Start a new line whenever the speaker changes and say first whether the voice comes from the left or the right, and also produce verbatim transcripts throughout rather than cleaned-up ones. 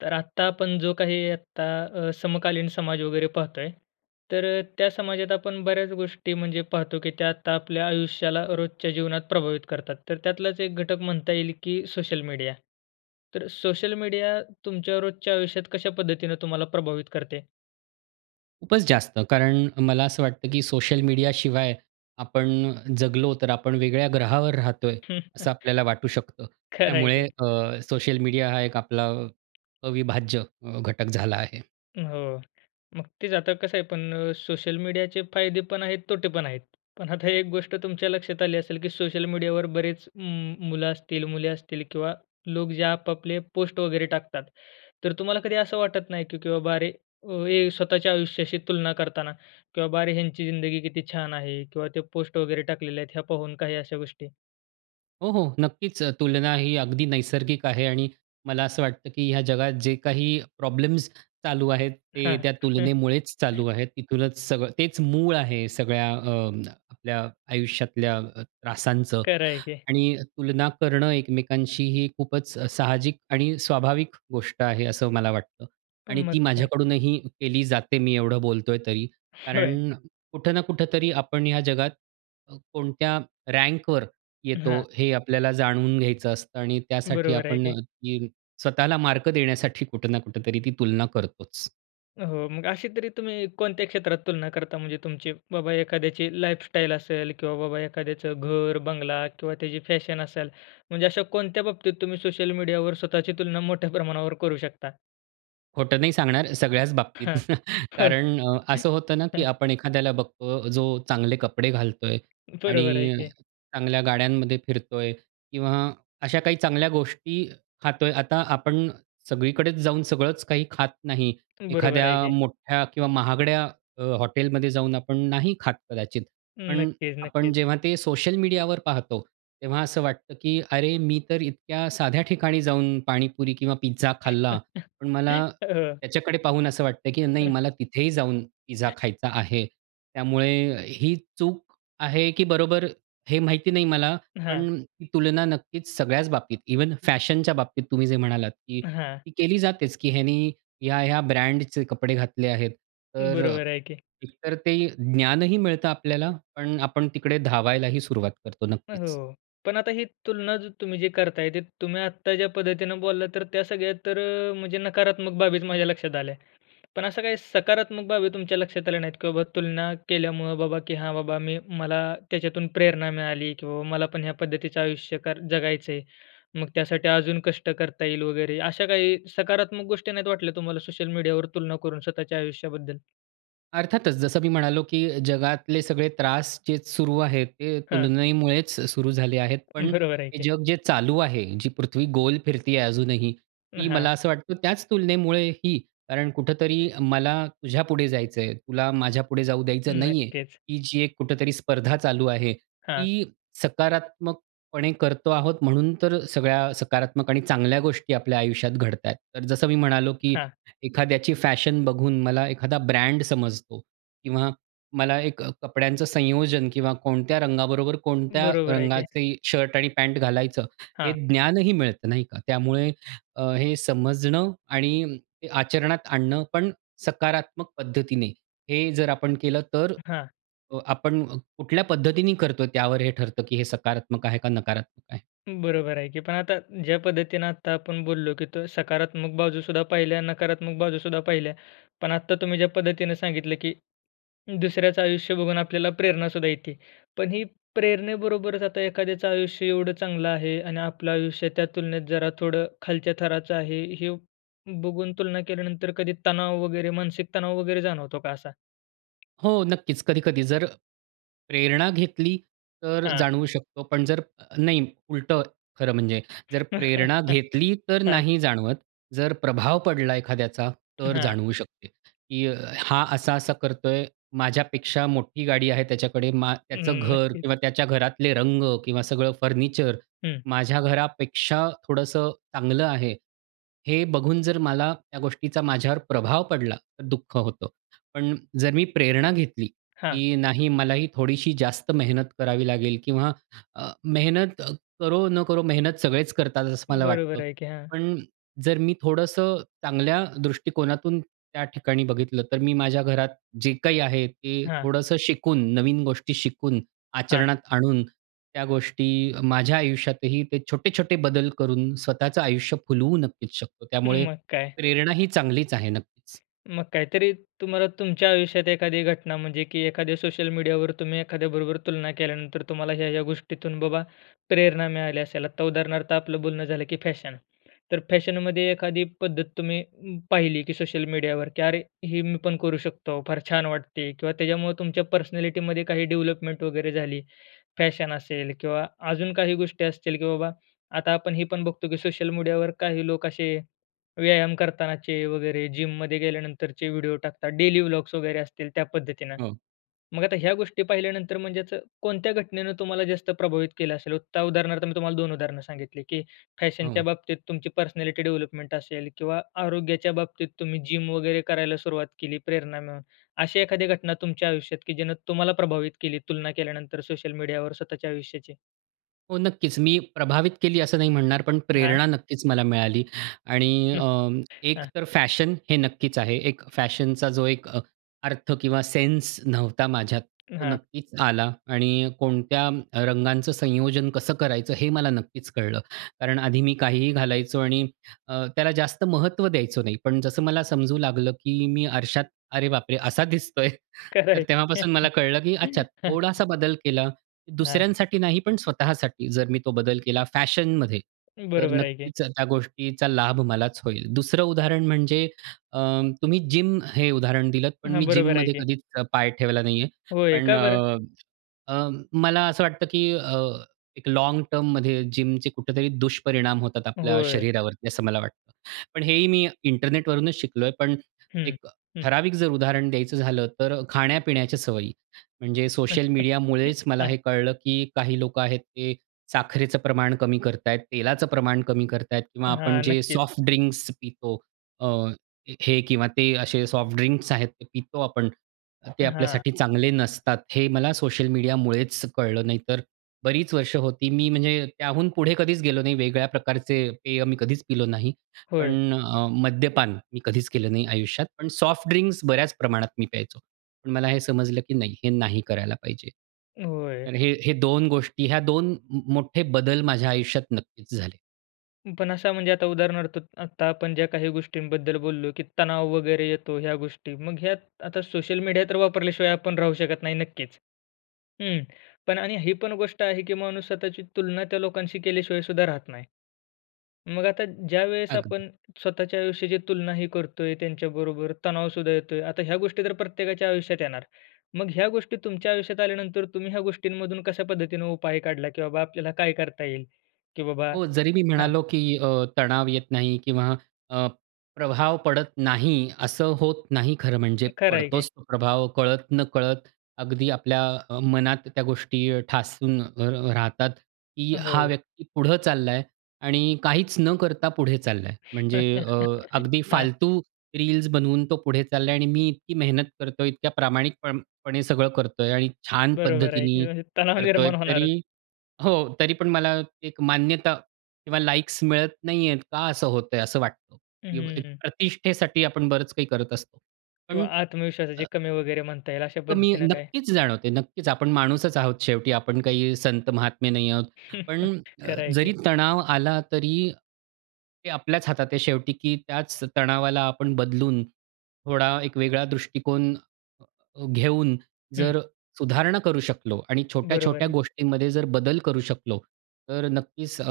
left: तर आता आपण जो काही आता अ समकालीन समाज वगैरे पाहतोय, तर त्या समाजात आपण बऱ्याच गोष्टी म्हणजे पाहतो की त्या आता आपल्या आयुष्याला रोजच्या जीवनात प्रभावित करतात. तर त्यातलाच एक घटक म्हणता येईल की सोशल मीडिया. तर सोशल मीडिया तुमच्या रोजच्या आयुष्यात कशा पद्धतीने तुम्हाला प्रभावित करते?
right: खूपच जास्त कारण मला असं वाटतं, की सोशल मीडिया शिवाय आपण अ, जगलो तर आपण वेगळ्या ग्रहावर राहतोय असं आपल्याला वाटू शकतं.
left: खरं आहे
right: त्यामुळे
left: की.
right: अ, सोशल मीडिया हा एक आपला अ, अविभाज्य घटक झाला आहे.
left: हो. मग तेच आता कसं आहे पण अ, सोशल मीडियाचे फायदे पण आहेत तोटे पण आहेत. पण आता एक गोष्ट तुमच्या लक्षात आली असेल, की सोशल मीडियावर बरेच उम्म मुलं असतील, मुले असतील किंवा लोक जे आपआपले पोस्ट वगैरे टाकतात. तर तुम्हाला कधी असं वाटत नाही, की बाबा अरे, हे स्वतःच्या आयुष्याशी तुलना करताना, की बाबा अरे, ह्यांची जिंदगी किती छान आहे किंवा ते पोस्ट वगैरे टाकलेले आहेत ह्या पाहून काही अशा गोष्टी?
right: हो, हो. नक्कीच तुलना ही अगदी नैसर्गिक आहे आणि मला असं वाटतं, की ह्या जगात जे काही प्रॉब्लेम्स चालू आहेत ते
left: हां,
right: त्या
left: हं.
right: तुलनेमुळेच चालू आहेत. तिथूनच सगळं तेच मूळ आहे सगळ्या अ, आपल्या आयुष्यातल्या अ, त्रासांचं
left: खरं आहे की.
right: आणि तुलना करणं एकमेकांशी ही खूपच साहजिक आणि, स्वाभाविक गोष्ट आहे असं मला वाटतं.
left: पण
right: आणि
left: मग
right: ती
left: काय?
right: माझ्याकडूनही केली जाते मी एवढं बोलतोय तरी
left: होय.
right: कारण कुठं ना कुठेतरी आपण ह्या जगात [unintelligible] कोणत्या रँकवर येतो
left: हां.
right: हे आपल्याला जाणून घ्यायचं असतं. आणि त्यासाठी
left: बरोबर आहे
right: आपण
left: की.
right: [unintelligible] स्वतःला मार्क देण्यासाठी कुठं ना कुठेतरी ती तुलना करतोच.
left: हो, मग अशी तरी तुम्ही कोणत्या क्षेत्रात तुलना करता म्हणजे तुमची बाबा एखाद्याची लाईफस्टाईल असेल किंवा बाबा एखाद्याचं घर, बंगला किंवा त्याची फॅशन असेल. म्हणजे अशा कोणत्या बाबतीत तुम्ही सोशल मीडियावर स्वतःची तुलना मोठ्या प्रमाणावर करू शकता?
right: खोटं नाही सांगणार, सगळ्याच बाबतीत
left: हां. होय.
right: कारण अ, असं होतं ना की आपण एखाद्याला बघतो, जो चांगले कपडे घालतोय
left: बरोबर आहे
right: आणि
left: की.
right: चांगल्या गाड्यांमध्ये फिरतोय, किंवा अशा काही चांगल्या गोष्टी खातोय. आता आपण सगळीकडेच जाऊन सगळंच काही खात नाही.
left: बरोबर
right: एखाद्या
left: आहे की.
right: मोठ्या किंवा महागड्या अ, हॉटेलमध्ये जाऊन आपण नाही खात कदाचित. पण
left: नक्कीच,
right: आपण
left: नक्कीच.
right: जेव्हा ते सोशल मीडियावर पाहतो, तेव्हा असं वाटतं की "अरे, मी तर इतक्या साध्या ठिकाणी जाऊन पाणीपुरी किंवा पिझ्झा खाल्ला पण मला
left: हो.
right: त्याच्याकडे पाहून असं वाटतंय हे की नाही मला तिथेही जाऊन पिझ्झा खायचा आहे." त्यामुळे ही चूक आहे की बरोबर, हे माहिती नाही मला, पण
left: हां.
right: ही तुलना नक्कीच सगळ्याच बाबतीत. इव्हन फॅशनच्या बाबतीत तुम्ही जे म्हणालात, की
left: हां.
right: ती केली जातेच की ह्यानी ह्या-ह्या ब्रँडचे कपडे घातले आहेत. तर अ,
left: बरोबर आहे की.
right: एक तर ते ज्ञानही मिळतं आपल्याला, पण आपण तिकडे धावायलाही सुरुवात करतो, नक्कीच.
left: हो. पण आता ही तुलना ज तुम्ही जी करताय ते तुम्ही आत्ता ज्या पद्धतीनं बोलला, तर त्या सगळ्या तर अ, म्हणजे नकारात्मक बाबीच माझ्या लक्षात आल्या. पण अशा काही सकारात्मक बाबी तुमच्या लक्षात आल्या नाहीत का? की बाबा तुलना केल्यामुळं बाबा, की "हां बाबा मी मला त्याच्यातून प्रेरणा मिळाली, की बाबा मला पण ह्या पद्धतीचं आयुष्य कर जगायचंय. मग त्यासाठी अजून कष्ट करता येईल वगैरे." अशा काही सकारात्मक गोष्टी नाहीत वाटल्या तुम्हाला सोशल मीडियावर तुलना करून स्वतःच्या आयुष्याबद्दल?
right: अर्थातच जसं मी म्हणालो की जगातले सगळे त्रास जे सुरू आहेत. ते
left: हां.
right: तुलनेमुळेच सुरू झाले आहेत. पण
left: बरोबर आहे
right: हे
left: की.
right: जग जे चालू आहे, जी पृथ्वी गोल फिरती आहे अजूनही, ती
left: हां.
right: मला असं वाटतं त्याच तुलनेमुळे ही, कारण कुठेतरी मला तुझ्यापुढे जायचं आहे, तुला माझ्यापुढे जाऊ द्यायचं नाही आहे.
left: नक्कीच.
right: ही जी एक कुठेतरी स्पर्धा चालू आहे.
left: हां.
right: ती सकारात्मकपणे करतो आहोत, म्हणून तर सगळ्या सकारात्मक आणि चांगल्या गोष्टी आपल्या आयुष्यात घडत आहे. तर जसं मी म्हणालो, की
left: हां.
right: एखाद्याची फॅशन बघून मला एखादा ब्रँड समजतो किंवा मला एक अ, कपड्यांचं संयोजन किंवा कोणत्या रंगाबरोबर कोणत्या
left: बरोबर आहे की.
right: रंगाचे शर्ट आणि पॅन्ट घालायचं हे
left: हां.
right: ज्ञानही मिळतं. नाही का? त्यामुळे अ, हे समजणं आणि आचरणात आणणं पण सकारात्मक पद्धतीने, हे जर आपण केलं, तर
left: हां.
right: अ, आपण कुठल्या पद्धतीने करतो, त्यावर हे ठरतं, की हे सकारात्मक आहे का नकारात्मक आहे?
left: बरोबर आहे की. पण आता ज्या पद्धतीनं आता आपण बोललो, की तर सकारात्मक बाजूसुद्धा पाहिल्या, नकारात्मक बाजूसुद्धा पाहिल्या. पण आत्ता तुम्ही ज्या पद्धतीने सांगितलं की दुसऱ्याचं आयुष्य बघून आपल्याला प्रेरणासुद्धा येते. पण ही प्रेरणेबरोबरच, आता एखाद्याचं आयुष्य एवढं चांगलं आहे आणि आपलं आयुष्य त्या तुलनेत जरा थोडं खालच्या थराचं आहे. हे बघून तुलना केल्यानंतर, कधी तणाव वगैरे मानसिक तणाव वगैरे जाणवतो का असा?
right: हो नक्कीच, कधी-कधी जर प्रेरणा घेतली तर
left: हां.
right: जाणवू शकतो. पण जर अ, नाही उलटं खरं म्हणजे जर प्रेरणा घेतली तर
left: हां.
right: नाही जाणवत. जर प्रभाव पडला एखाद्याचा तर
left: हां.
right: जाणवू शकते की अ, हां, असा-असा करतोय. माझ्यापेक्षा मोठी गाडी आहे त्याच्याकडे, मा त्याचं
left: हं.
right: घर
left: नक्कीच.
right: किंवा त्याच्या घरातले रंग किंवा सगळं फर्निचर
left: हं.
right: माझ्या घरापेक्षा थोडंसं चांगलं आहे. हे बघून जर मला त्या गोष्टीचा माझ्यावर प्रभाव पडला तर दुःख होतं. पण जर मी प्रेरणा घेतली
left: हां.
right: की नाही मलाही थोडीशी जास्त मेहनत करावी लागेल किंवा अ, मेहनत अ, करो न करो, मेहनत सगळेच करतात असं मला
left: बरोबर
right: वाटतं.
left: आहे की, हां.
right: पण जर मी थोडंसं चांगल्या दृष्टिकोनातून त्या ठिकाणी बघितलं, तर मी माझ्या घरात जे काही आहे ते
left: हां.
right: थोडंसं शिकून, नवीन गोष्टी शिकून,
left: हां.
right: आचरणात आणून त्या गोष्टी अ, माझ्या आयुष्यातही ते छोटे-छोटे बदल करून स्वतःचं आयुष्य फुलवू नक्कीच शकतो. त्यामुळे
left: मग काय.
right: प्रेरण ही चांगलीच आहे नक्कीच.
left: मग काहीतरी तुम्हाला तुमच्या आयुष्यात एखादी घटना म्हणजे की एखाद्या सोशल मीडियावर, तुम्ही एखाद्याबरोबर तुलना केल्यानंतर तुम्हाला, ह्या, ह्या गोष्टीतून बाबा प्रेरणा मिळाली असेल. आता उदाहरणार्थ आपलं बोलणं झालं की फॅशन. तर फॅशनमध्ये एखादी पद्धत तुम्ही पाहिली की सोशल मीडियावर की, अरे! हे मी पण करू शकतो, फार छान वाटते. किंवा त्याच्यामुळं तुमच्या पर्सनॅलिटीमध्ये काही डेव्हलपमेंट वगैरे झाली. फॅशन असेल किंवा अजून काही गोष्टी असतील, की बाबा आता आपण हे पण बघतो, की सोशल मीडियावर काही लोक असे व्यायाम करतानाचे वगैरे जिममध्ये गेल्यानंतरचे व्हिडिओ टाकतात. डेली ब्लॉग्स वगैरे असतील त्या पद्धतीने.
right: हो.
left: मग आता ह्या गोष्टी पाहिल्यानंतर, म्हणजे असं कोणत्या घटनेनं तुम्हाला जास्त प्रभावित केलं असेल? [unintelligible] त्या उदाहरणार्थ मी तुम्हाला दोन उदाहरण सांगितली, की फॅशनच्या
right: हो.
left: बाबतीत तुमची पर्सनॅलिटी डेव्हलपमेंट असेल किंवा आरोग्याच्या बाबतीत तुम्ही जिम वगैरे करायला सुरुवात केली प्रेरणानं, अशी एखादी घटना तुमच्या आयुष्यात की जिने तुम्हाला प्रभावित केली, तुलना केल्यानंतर सोशल मीडियावर स्वतःच्या आयुष्याची?
right: हो, नक्कीच. मी प्रभावित केली असं नाही म्हणणार, पण
left: हां.
right: प्रेरणा नक्कीच मला मिळाली आणि अ, एक
left: हां.
right: तर फॅशन हे नक्कीच आहे. एक फॅशनचा जो एक अ, अर्थ किंवा सेन्स नव्हता माझ्यात, तो
left: हां.
right: नक्कीच आला आणि कोणत्या अ, रंगांच संयोजन कसं करायचं हे मला नक्कीच कळलं. कारण आधी मी काहीही घालायचो आणि अ, त्याला जास्त महत्व द्यायचो नाही. पण जसं मला समजू लागलं की मी आरशात अरे बापरे! असा दिसतोय.
left: खरं
right: तर
left: आहे की.
right: तेव्हापासून मला कळलं की अच्छा थोडासा बदल केला,
left: हां.
right: दुसऱ्यांसाठी नाही पण स्वतःसाठी जर मी तो बदल केला फॅशनमध्ये तर
left: बरोबर आहे की.
right: नक्कीच त्या गोष्टीचा लाभ मलाच होईल. दुसरं उदाहरण म्हणजे अ, तुम्ही जिम हे उदाहरण दिलत पण
left: हां,
right: मी जिम
left: बरोबर आहे
right: मध्ये
left: की.
right: कधीच पाय ठेवला नाही आहे.
left: होय,
right: पण
left: का बरं?
right: अ, अ, मला असं वाटतं की अ, एक लाँग टर्ममध्ये जिम चे कुठेतरी दुष्परिणाम होतात आपल्या
left: होय.
right: शरीरावरती असं मला वाटतं. पण हे ही मी इंटरनेट वरूनच शिकलोय पण
left: हं,
right: एक
left: हं.
right: ठराविक जर उदाहरण द्यायचं झालं तर खाण्यापिण्याच्या सवयी. म्हणजे सोशल मीडियामुळेच मला
left: हां.
right: हे कळलं की काही लोकं आहेत, ते साखरेचं प्रमाण कमी करत आहेत, तेलाचं प्रमाण कमी करत आहेत किंवा आपण
left: हां,
right: जे
left: नक्कीच.
right: सॉफ्ट ड्रिंक्स पितो अ, हे किंवा ते असे सॉफ्ट ड्रिंक्स आहेत ते पितो आपण. तर ते
left: हां.
right: आपल्यासाठी चांगले नसतात. हे मला सोशल मीडियामुळेच कळलं, नाही तर बरीच वर्ष होती मी म्हणजे त्याहून पुढे कधीच गेलो नाही. वेगळ्या प्रकारचे पेय मी कधीच पिलो नाही.
left: होय.
right: पण अ, मद्यपान मी कधीच केलं नाही आयुष्यात. पण सॉफ्ट ड्रिंक्स बऱ्याच प्रमाणात मी प्यायचो. पण मला हे समजलं की नाही, हे नाही करायला पाहिजे.
left: होय.
right: तर हे हे दोन गोष्टी ह्या दोन म मोठे बदल माझ्या आयुष्यात नक्कीच झाले.
left: पण असा म्हणजे आता उदाहरणार्थ आता आपण ज्या काही गोष्टींबद्दल बोललो, की तणाव वगैरे येतो ह्या गोष्टी मग ह्यात आता सोशल मीडिया तर वापरल्याशिवाय आपण राहू शकत नाही नक्कीच. हं पण आणि ही पण गोष्ट आहे, की माणूस स्वतःची तुलना त्या लोकांशी केल्याशिवायसुद्धा राहत नाही. मग आता ज्यावेळेस
right: अगदी.
left: आपण स्वतःच्या आयुष्याची तुलना ही करतोय त्यांच्याबरोबर तणावसुद्धा येतोय. आता ह्या गोष्टी तर प्रत्येकाच्या आयुष्यात येणार. मग ह्या गोष्टी तुमच्या आयुष्यात आल्यानंतर तुम्ही ह्या गोष्टींमधून कशापद्धतीने उपाय काढला, की बाबा आपल्याला काय करता येईल, की बाबा?
right: हो, जरी मी
left: हां.
right: म्हणालो, की अ, तणाव येत नाही किंवा अ, प्रभाव पडत नाही असं होत नाही खरं म्हणजे;
left: खर आहे की.
right: पडतोच तो प्रभाव कळत-नकळत. अगदी आपल्या अ, मनात त्या गोष्टी ठासून अ, अ, राहतात, की हा
left: हो.
right: व्यक्ती पुढं चालला आहे आणि काहीच न करता पुढे चालला आहे. म्हणजे अ, अगदी
left: हां.
right: फालतू रील्स बनवून तो पुढे चालला आहे आणि मी इतकी मेहनत करतोय, इतक्या प्रामाणिकपणे सगळं करतोय, आणि छान
left: बरोबर आहे की
right: पद्धतीने
left: म्हणजे तणाव
right: करतोय,
left: निर्माण होणारच.
right: तरी हो, तरी पण मला एक मान्यता किंवा लाइक्स मिळत नाही आहेत. का असं होतंय? असं वाटतं.
left: हं, हं,
right: एक
left: हं.
right: प्रतिष्ठेसाठी आपण बरंच काही करत असतो. पण
left: किंवा
right: अ
left: आत्मविश्वासाची कमी वगैरे म्हणता येईल अशा
right: कमी
left: पद्धतीने काय?
right: नक्कीच जाणवते. नक्कीच आपण माणूसच आहोत शेवटी आपण काही संत महात्मे नाही आहोत. पण
left: खरंय की.
right: जरी तणाव आला तरी, ते आपल्याच हातात आहे शेवटी, की त्याच तणावाला आपण बदलून, थोडा एक वेगळा दृष्टिकोन अ, घेऊन,
left: हं.
right: जर सुधारणा करू शकलो आणि
left: बरोबर
right: छोट्या-छोट्या
left: आहे.
right: गोष्टींमध्ये जर बदल करू शकलो, तर नक्कीच अ,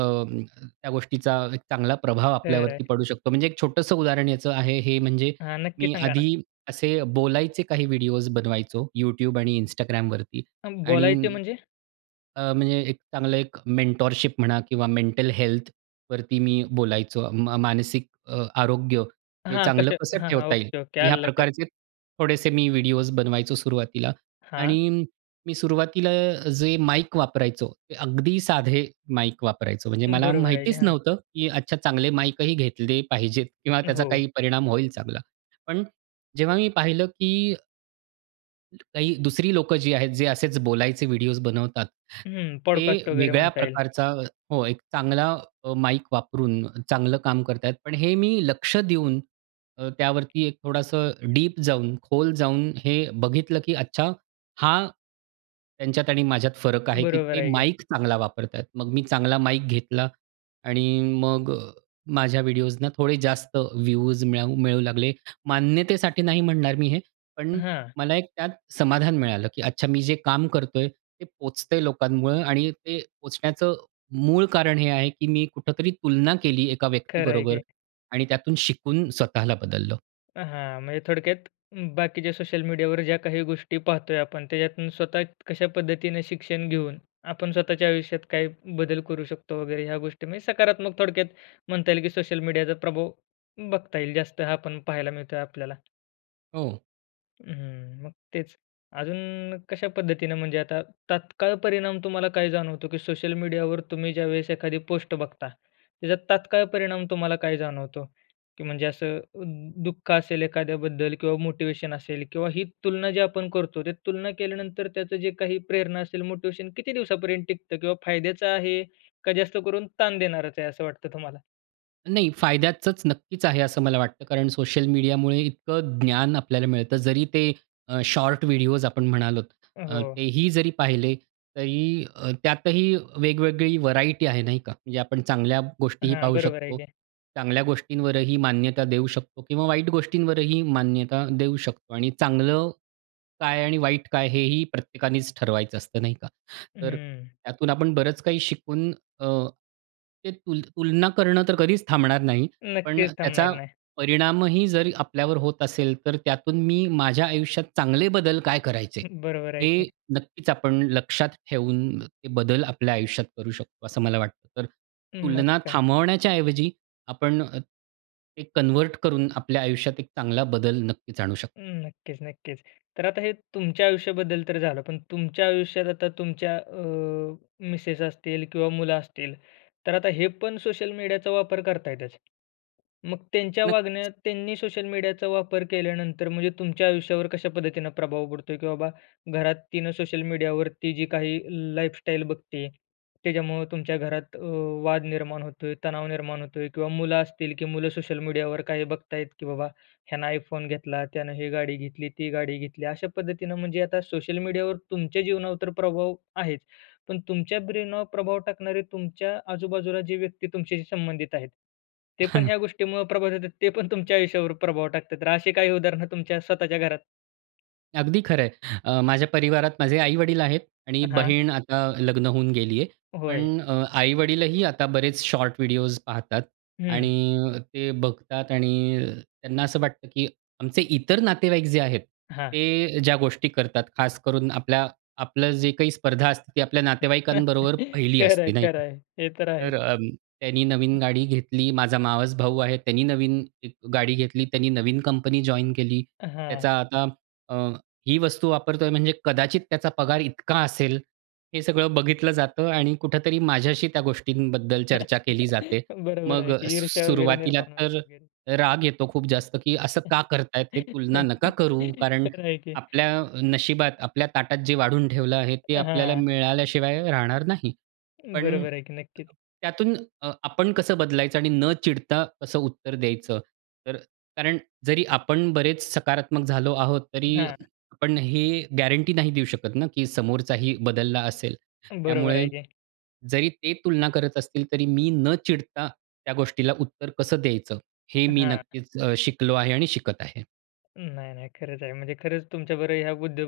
right: त्या गोष्टीचा एक चांगला प्रभाव
left: खरंय.
right: आपल्यावरती पडू शकतो. म्हणजे एक छोटंसं उदाहरण याचं आहे हे म्हणजे
left: हां, नक्की
right: मी
left: सांगा ना.
right: आधी असे बोलायचे काही व्हिडिओज बनवायचो YouTube आणि Instagramवरती आणि
left: बोलायचे म्हणजे?
right: अ, म्हणजे एक चांगलं एक मेंटॉरशिप म्हणा किंवा मेंटल हेल्थवरती मी बोलायचो म मानसिक अ, आरोग्य हे
left: हां,
right: चांगलं
left: कशा
right: कसं
left: हां, हां,
right: ठेवता येईल?
left: ओके, ओके,
right: ह्या
left: आलं लक्षात.
right: प्रकारचे थोडेसे मी व्हिडिओज बनवायचो सुरुवातीला.
left: हां.
right: आणि मी सुरुवातीला जे माईक वापरायचो ते अगदी साधे माईक वापरायचो. म्हणजे मला
left: बरोबर आहे की.
right: माहितीच
left: हां.
right: नव्हतं, की अच्छा चांगले माईकही घेतले पाहिजेत किंवा त्याचा
left: हो.
right: काही परिणाम होईल चांगला. पण जेव्हा मी पहिलं, की काही दुसरी लोकं जी आहेत, जे असेच बोलायचे व्हिडिओस बनवतात,
left: हं,
right: ते
left: पॉडकास्ट वगैरे
right: वेगळ्या
left: म्हणता येईल.
right: प्रकारचा हो, एक चांगला अ, माईक वापरून चांगलं काम करत आहेत. पण हे मी लक्ष देऊन, अ, त्यावरती एक थोडंसं डीप जाऊन, खोल जाऊन हे बघितलं, की अच्छा हां, त्यांच्यात आणि माझ्यात फरक आहे, की
left: बरोबर
right: ते
left: आहे की.
right: माईक चांगला वापरतायत. मग मी चांगला माईक घेतला आणि मग माझ्या व्हिडिओसना थोडे जास्त व्ह्यूज मिळू मिळू लागले. मान्यतेसाठी नाही म्हणणार मी हे, पण
left: हां.
right: मला एक त्यात समाधान मिळालं, की अच्छा, मी जे काम करतोय, ते पोहोचतंय लोकांमुळे आणि ते पोहोचण्याचं मूळ कारण हे आहे, की मी कुठेतरी तुलना केली एका
left: खर आहे
right: व्यक्तीबरोबर
left: की.
right: आणि त्यातून शिकून स्वतःला बदललं.
left: हां, म्हणजे थोडक्यात, बाकीच्या सोशल मीडियावर ज्या काही गोष्टी पाहतोय आपण, त्याच्यातून स्वतः कशा पद्धतीने शिक्षण घेऊन, आपण स्वतःच्या आयुष्यात काही बदल करू शकतो वगैरे, ह्या गोष्टी म्हणजे सकारात्मक, थोडक्यात म्हणता येईल, की सोशल मीडियाचा प्रभाव बघता येईल जास्त, हा पण पाहायला मिळतोय आपल्याला.
right: हो.
left: हं, मग तेच, अजून कशा पद्धतीने, म्हणजे आता तात्काळ परिणाम तुम्हाला काय जाणवतो? की सोशल मीडियावर तुम्ही ज्यावेळेस एखादी पोस्ट बघता, त्याच्यात तात्काळ परिणाम तुम्हाला काय जाणवतो? की म्हणजे असं अ, दुःख असेल एखाद्याबद्दल किंवा मोटिव्हेशन असेल, किंवा ही तुलना जी आपण करतो, त्या तुलना केल्यानंतर त्याचं जे काही प्रेरणा असेल, मोटिव्हेशन किती दिवसांपर्यंत टिकतं, किंवा फायद्याचं आहे का? जास्त करून ताण देणारच आहे. असं वाटतं तुम्हाला?
right: नाही फायद्याचचं नक्कीच आहे असं मला वाटतं. कारण सोशल मीडियामुळे इतकं ज्ञान आपल्याला मिळतं जरी ते अ, शॉर्ट व्हिडिओस आपण म्हणालोत अ,
left: हो.
right: ते ही जरी पाहिले तरी त्यातही वेगवेगळी व्हेरायटी आहे नाही का? म्हणजे आपण चांगल्या गोष्टीही
left: हां.
right: पाहू
left: बरोबर आहे
right: शकतो.
left: की.
right: चांगल्या गोष्टींवरही मान्यता देऊ शकतो किंवा वाईट गोष्टींवरही मान्यता देऊ शकतो. आणि चांगलं काय? आणि वाईट काय? हे ही प्रत्येकानेच ठरवायचं असतं, नाही का? तर
left: हं.
right: त्यातून आपण बरंच काही शिकून अ, ते तुल तुलना करणं तर कधीच थांबणार नाही. पण
left: नक्कीच
right: त्याचा
left: थांबणार नाही.
right: परिणामही जर आपल्यावर होत असेल तर त्यातून मी माझ्या आयुष्यात चांगले बदल काय करायचे,
left: हं. बरोबर आहे
right: हे
left: की.
right: नक्कीच आपण लक्षात ठेवून ते बदल आपल्या आयुष्यात करू शकतो, असं मला वाटतं. तर
left: मग
right: तुलना
left: काय?
right: थांबवण्याच्या ऐवजी आपण ते कन्व्हर्ट करून, आपल्या आयुष्यात एक चांगला बदल नक्कीच आणू शकतो.
left: हं. नक्कीच, नक्कीच. तर आता हे तुमच्या आयुष्याबद्दल तर झालं. पण तुमच्या आयुष्यात आता तुमच्या अ, मिसेस असतील किंवा मुलं असतील, तर आता हे पण सोशल मीडियाचा वापर करतायतच. मग त्यांच्या
right: नक्कीच.
left: वागण्यात, त्यांनी सोशल मीडियाचा वापर केल्यानंतर म्हणजे तुमच्या आयुष्यावर कशा पद्धतीनं प्रभाव पडतोय की बाबा, घरात तिनं सोशल मीडियावरती जी काही लाईफ स्टाईल बघती, त्याच्यामुळं तुमच्या घरात अ, वाद निर्माण होतोय, तणाव निर्माण होतोय किंवा मुलं असतील, की मुलं सोशल मीडियावर काही बघतायत की बाबा, ह्यानं आयफोन घेतला, त्यानं ही गाडी घेतली, ती गाडी घेतली. अशा पद्धतीनं म्हणजे आता सोशल मीडियावर तुमच्या जीवनावर तर प्रभाव आहेच. पण तुमच्या ब्रेनवर प्रभाव टाकणारे तुमच्या आजूबाजूला जे व्यक्ती तुमच्याशी संबंधित आहेत, ते पण ह्या गोष्टीमुळं प्रभावित होतात, ते पण तुमच्या आयुष्यावर प्रभाव टाकतात. तर अशी काही उदाहरण तुमच्या स्वतःच्या घरात?
right: अगदी खरं आहे. अ, माझ्या परिवारात माझे आई-वडील आहेत आणि
left: हां.
right: बहीण आता लग्न होऊन गेली आहे.
left: होय.
right: पण अ, आई-वडीलही आता बरेच शॉर्ट व्हिडिओस पाहतात
left: हं.
right: आणि ते बघतात आणि त्यांना असं वाटतं, की आमचे इतर नातेवाईक जे आहेत,
left: हां.
right: ते ज्या गोष्टी करतात खास करून, आपल्या आपलं जे काही स्पर्धा असते, ती आपल्या नातेवाईकांबरोबर पहिली
left: खरं आहे,
right: असती नाही
left: खरं
right: का?
left: आहे. हे तर आहे.
right: तर त्यांनी नवीन
left: हं.
right: गाडी घेतली. माझा मावस भाऊ आहे. त्यानी नवीन गाडी घेतली. त्यांनी नवीन कंपनी जॉइन केली.
left: हां.
right: त्याचा आता अ, ही वस्तू वापरतोय म्हणजे कदाचित त्याचा पगार इतका असेल. हे सगळं बघितलं जातं आणि कुठेतरी माझ्याशी त्या गोष्टींबद्दल चर्चा केली जाते.
left: बरोबर
right: मग
left: आहे, की ईर्ष्या वगैरे
right: सुरुवातीला
left: निर्माण
right: तर
left: होते. [unintelligible]
right: राग येतो खूप जास्त, की असं का करत आहेत हे? तुलना नका करू, कारण
left: खरं आहे की.
right: आपल्या नशिबात, आपल्या ताटात, जे वाढून ठेवलं आहे, ते आपल्याला
left: हां.
right: मिळाल्याशिवाय राहणार नाही. पण,
left: बरोबर आहे की नक्कीच.
right: त्यातून अ, आपण कसं बदलायचं आणि न चिडता कसं उत्तर द्यायचं. तर कारण, जरी आपण बरेच सकारात्मक झालो आहोत, तरी
left: हां.
right: आपण हे गॅरंटी नाही देऊ शकत ना, की समोरचाही बदलला असेल.
left: बरोबर
right: त्यामुळे
left: आहे की.
right: जरी ते तुलना करत असतील तरी, मी न चिडता त्या गोष्टीला उत्तर कसं द्यायचं? हे मी
left: हां.
right: नक्कीच अ, शिकलो आहे आणि शिकत आहे.
left: नाही, नाही, खरंच आहे. म्हणजे खरंच तुमच्या बरोबर ह्या मुद्या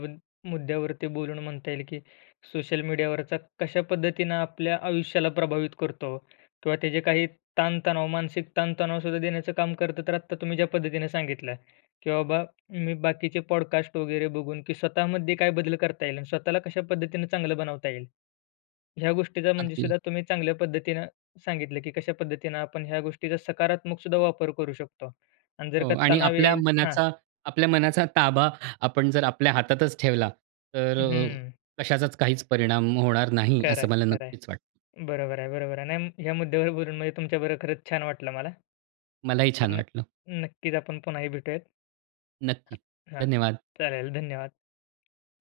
left: मुद्द्यावरती बोलून म्हणता येईल, की सोशल मीडियावरचा कशा पद्धतीनं आपल्या आयुष्याला प्रभावित करतो किंवा त्याचे काही ताण-तणाव, मानसिक ताण-तणाव सुद्धा देण्याचं काम करतं. तर आत्ता तुम्ही ज्या पद्धतीने सांगितलं, की बाबा, मी बाकीचे पॉडकास्ट वगैरे बघून, की स्वतःमध्ये काय बदल करता येईल आणि स्वतःला कशा पद्धतीने चांगलं बनवता येईल. ह्या गोष्टीचा म्हणजे
right: अगदी.
left: सुद्धा तुम्ही चांगल्या पद्धतीने सांगितलं, की कशा पद्धतीनं आपण ह्या गोष्टीचा सकारात्मक सुद्धा वापर करू शकतो. आणि जर
right: हो
left: का
right: आणि
left: तणाव
right: आपल्या
left: येईल हां.
right: मनाचा आपल्या मनाचा ताबा आपण जर आपल्या हातातच ठेवला तर अ,
left: हं.
right: कशाचाच काहीच परिणाम होणार नाही
left: खरं आहे,
right: असं मला
left: खरं
right: नक्कीच
left: आहे.
right: वाटतं.
left: बरोबर आहे, बरोबर आहे. नाही, या मुद्द्यावर बोलून म्हणजे तुमच्या बरोबर खरंच छान वाटलं मला.
right: मलाही छान
left: तर
right: वाटलं.
left: नक्कीच आपण पुन्हाही भेटूयात.
right: नक्की.
left: हां, हां.
right: धन्यवाद.
left: चालेल. धन्यवाद हां.